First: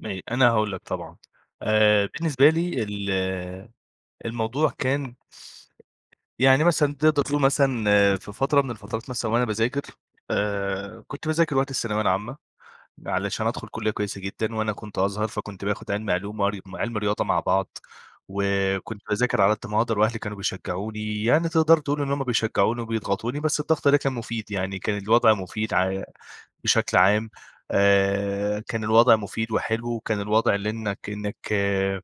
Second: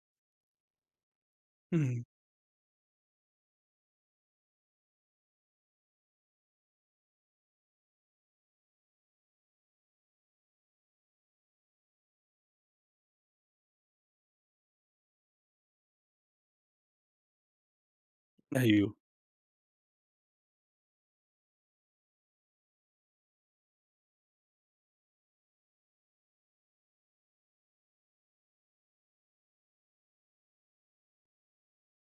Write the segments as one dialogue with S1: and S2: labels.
S1: م أنا هاقول لك طبعًا،
S2: إمم.
S1: آآ، بالنسبة لي ال الموضوع كان يعني مثلًا تقدَر تقول مثلًا في فترة من الفترات مثلًا وأنا باذاكر، آآ، كنت باذاكر وقت الثانوية العامة، علشان أدخل كُلِّية كويسة جدًا، وأنا كنت أزهر فكنت باخد علمي علوم وعر وعلمي رياضة مع بعض،
S2: أيوه.
S1: وكنت باذاكر على قدّ ما أقدَر وأهلي كانوا بيشجعوني، يعني تقدَر تقول إن هُم بيشجعوني وبيضغطوني، بس الضغط ده كان مفيد يعني، كان الوضع مفيد ع بشكل عام، آآ، كان الوضع مفيد وحلو، وكان الوضع لإنك إنك آآ،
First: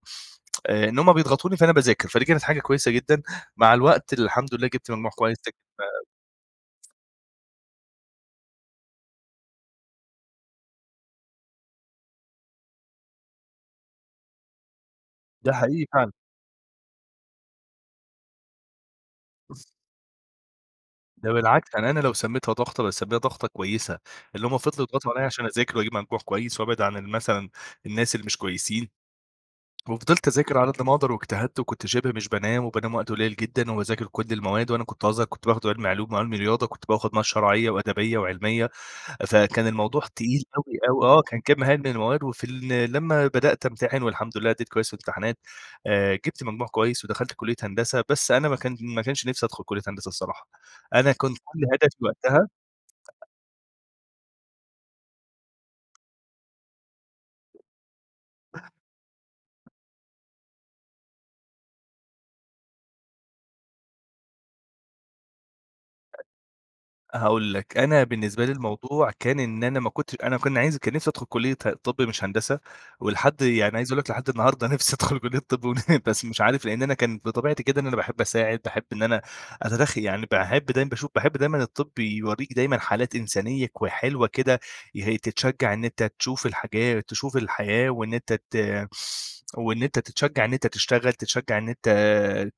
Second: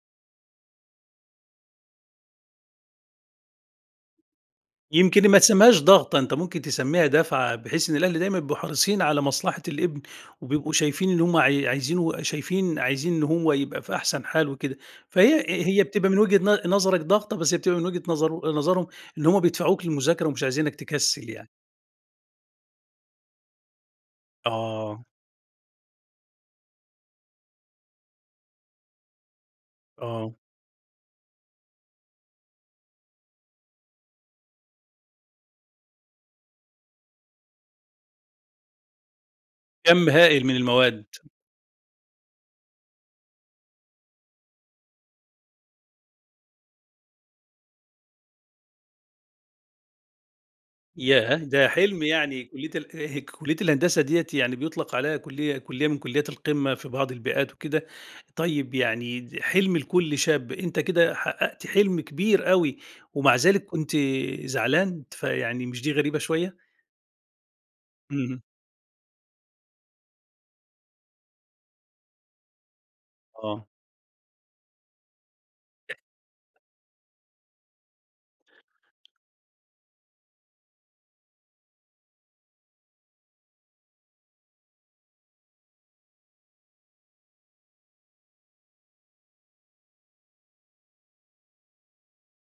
S1: إن هُم بيضغطوني فأنا باذاكر فدي كانت حاجة كويسة جدًا، مع الوقت الحمد لله جِبت مجموع
S2: يمكن
S1: كويس،
S2: ما تسميهاش ضغطة، أنت ممكن
S1: [unintelligible]
S2: تسميها دَفعة، بحيث إن الأهل دايمًا بيبقوا حريصين على مصلحة الابن، وبيبقوا شايفين إن هُم عاي عايزينه وشايفين عايزين إن هو يبقى في أحسن حال وكده، فهي
S1: ده
S2: هي
S1: حقيقي
S2: بتبقى
S1: فعلًا.
S2: من وجهة ن نظرك ضغطة، بس هي بتبقى من وجهة نظر نظرهم إن هُم بيدفعوك للمذاكرة ومش عايزينك تكسل
S1: ده
S2: يعني.
S1: بالعكس يعني أنا هنا لو سميتها ضغطة، باسميها ضغطة كويسة، اللي هُم فِضْلوا
S2: آه.
S1: يضغطوا عليَّ عشان أذاكر واجيب مجموع كويس وابعد عن ال مثلًا الناس اللي مش كويسين. وفضِلت
S2: آه.
S1: أذاكر على قدّ ما أقدر واجتهدت وكنت شِبه مش بانام وبانام وقت قليل جدًا، وباذاكر كُلّ المواد، وأنا كنت أزهر، كنت باخد علمي علوم وعلمي رياضة، كنت باخد مواد شرعية وأدبية وعلمية، فكان الموضوع
S2: كَمّ
S1: تقيل
S2: هائل من
S1: أوي أوي.
S2: المواد.
S1: آه، كان كَمّ هائل من المواد، وفي ال لمّا بدأت امتحن والحمد لله أدِّيت كويس في الامتحانات، آآ، جِبت مجموع كويس ودخَلت كُلِّية هندسة، بس أنا ما كان ما كانش نِفْسي أدخُل كُلِّية هندسة الصراحة، أنا كان
S2: ياه!
S1: كُلّ
S2: ده
S1: هدفي
S2: حِلْم يعني،
S1: وقتها
S2: كُلِّية ال كُلِّية الهندسة ديّة يعني بيُطلق عليها كُلِّية كُلِّية من كُلِّيات القمة في بعض البيئات وكده.
S1: [unintelligible]
S2: طيب يعني حِلْم لكُلّ شاب، أنت كده حققت حِلْم كبير أوي ومع ذلك كنت زعلان، فيعني مش دي غريبة شوية؟!
S1: هاقول لك؛ أنا
S2: اهم.
S1: بالنسبة لي الموضوع كان إن أنا ما كنتش أنا كن عايز كان نِفْسي أدخل كُلِّية ه طِب مش هندسة، ولحد
S2: آه.
S1: يعني عايز أقول لك لحد النهارده نِفْسي أدخل كُلِّية طِب، ون بس مش عارف لأن أنا كان بطبيعتي كده إن أنا باحب أساعد، باحب إن أنا أتدخ يعني باحب دايمًا باشوف باحب دايمًا الطِب يوريك دايمًا حالات إنسانية كو حلوة كده يه تتشجع إن أنت تشوف الحاجات تشوف الحياة وإن أنت ت وإن أنت تتشجع إن أنت تشتغل، تتشجع إن أنت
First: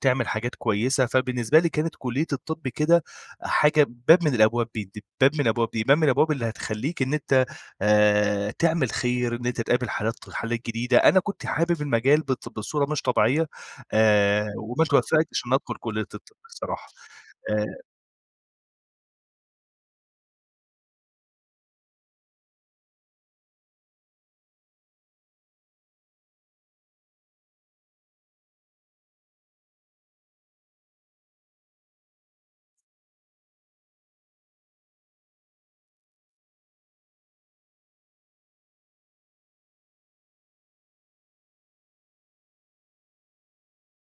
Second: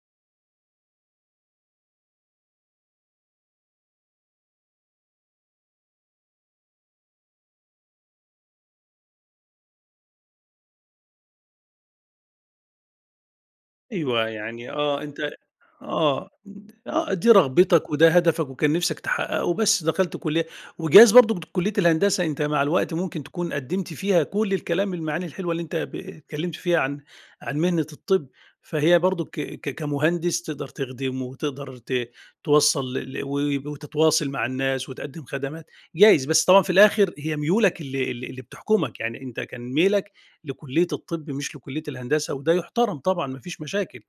S1: تعمل حاجات كويسة، فبالنسبة لي كانت كُلِّية الطِب كده حاجة باب من الأبواب ب د باب من أبواب دي، باب من الأبواب اللي هتخلّيك إن أنت آآ، تعمل خير، إن أنت تقابل حالات ط حالات جديدة. أنا كنت حابب المجال بط بصورة مش طبيعية،
S2: أيوه
S1: آآ،
S2: يعني
S1: وما
S2: آه أنت
S1: اتوفقتش إن أدخل كُلِّية
S2: آه،
S1: الطِب الصراحة،
S2: آه دي
S1: آآ
S2: رغبتك وده هدفك وكان نِفْسك تحققه، بس دخلت كُلِّية وجايز برضو كُلِّية الهندسة أنت مع الوقت ممكن تكون قدِّمت فيها كُلّ الكلام المعاني الحلوة اللي أنت ب اتكلِّمْت فيها عن عن مهنة الطِب، فهي برضو ك ك كمهندس تقدر تخدمه وتقدر ت توصَّل ل ل و وتتواصل مع الناس وتقدِّم خدمات، جايز، بس طبعًا في الآخر هي ميولك اللي اللي اللي بتحكمك، يعني أنت كان ميلك لكُلِّية الطِب مش لكُلِّية الهندسة وده يُحترم طبعًا ما فيش مشاكل.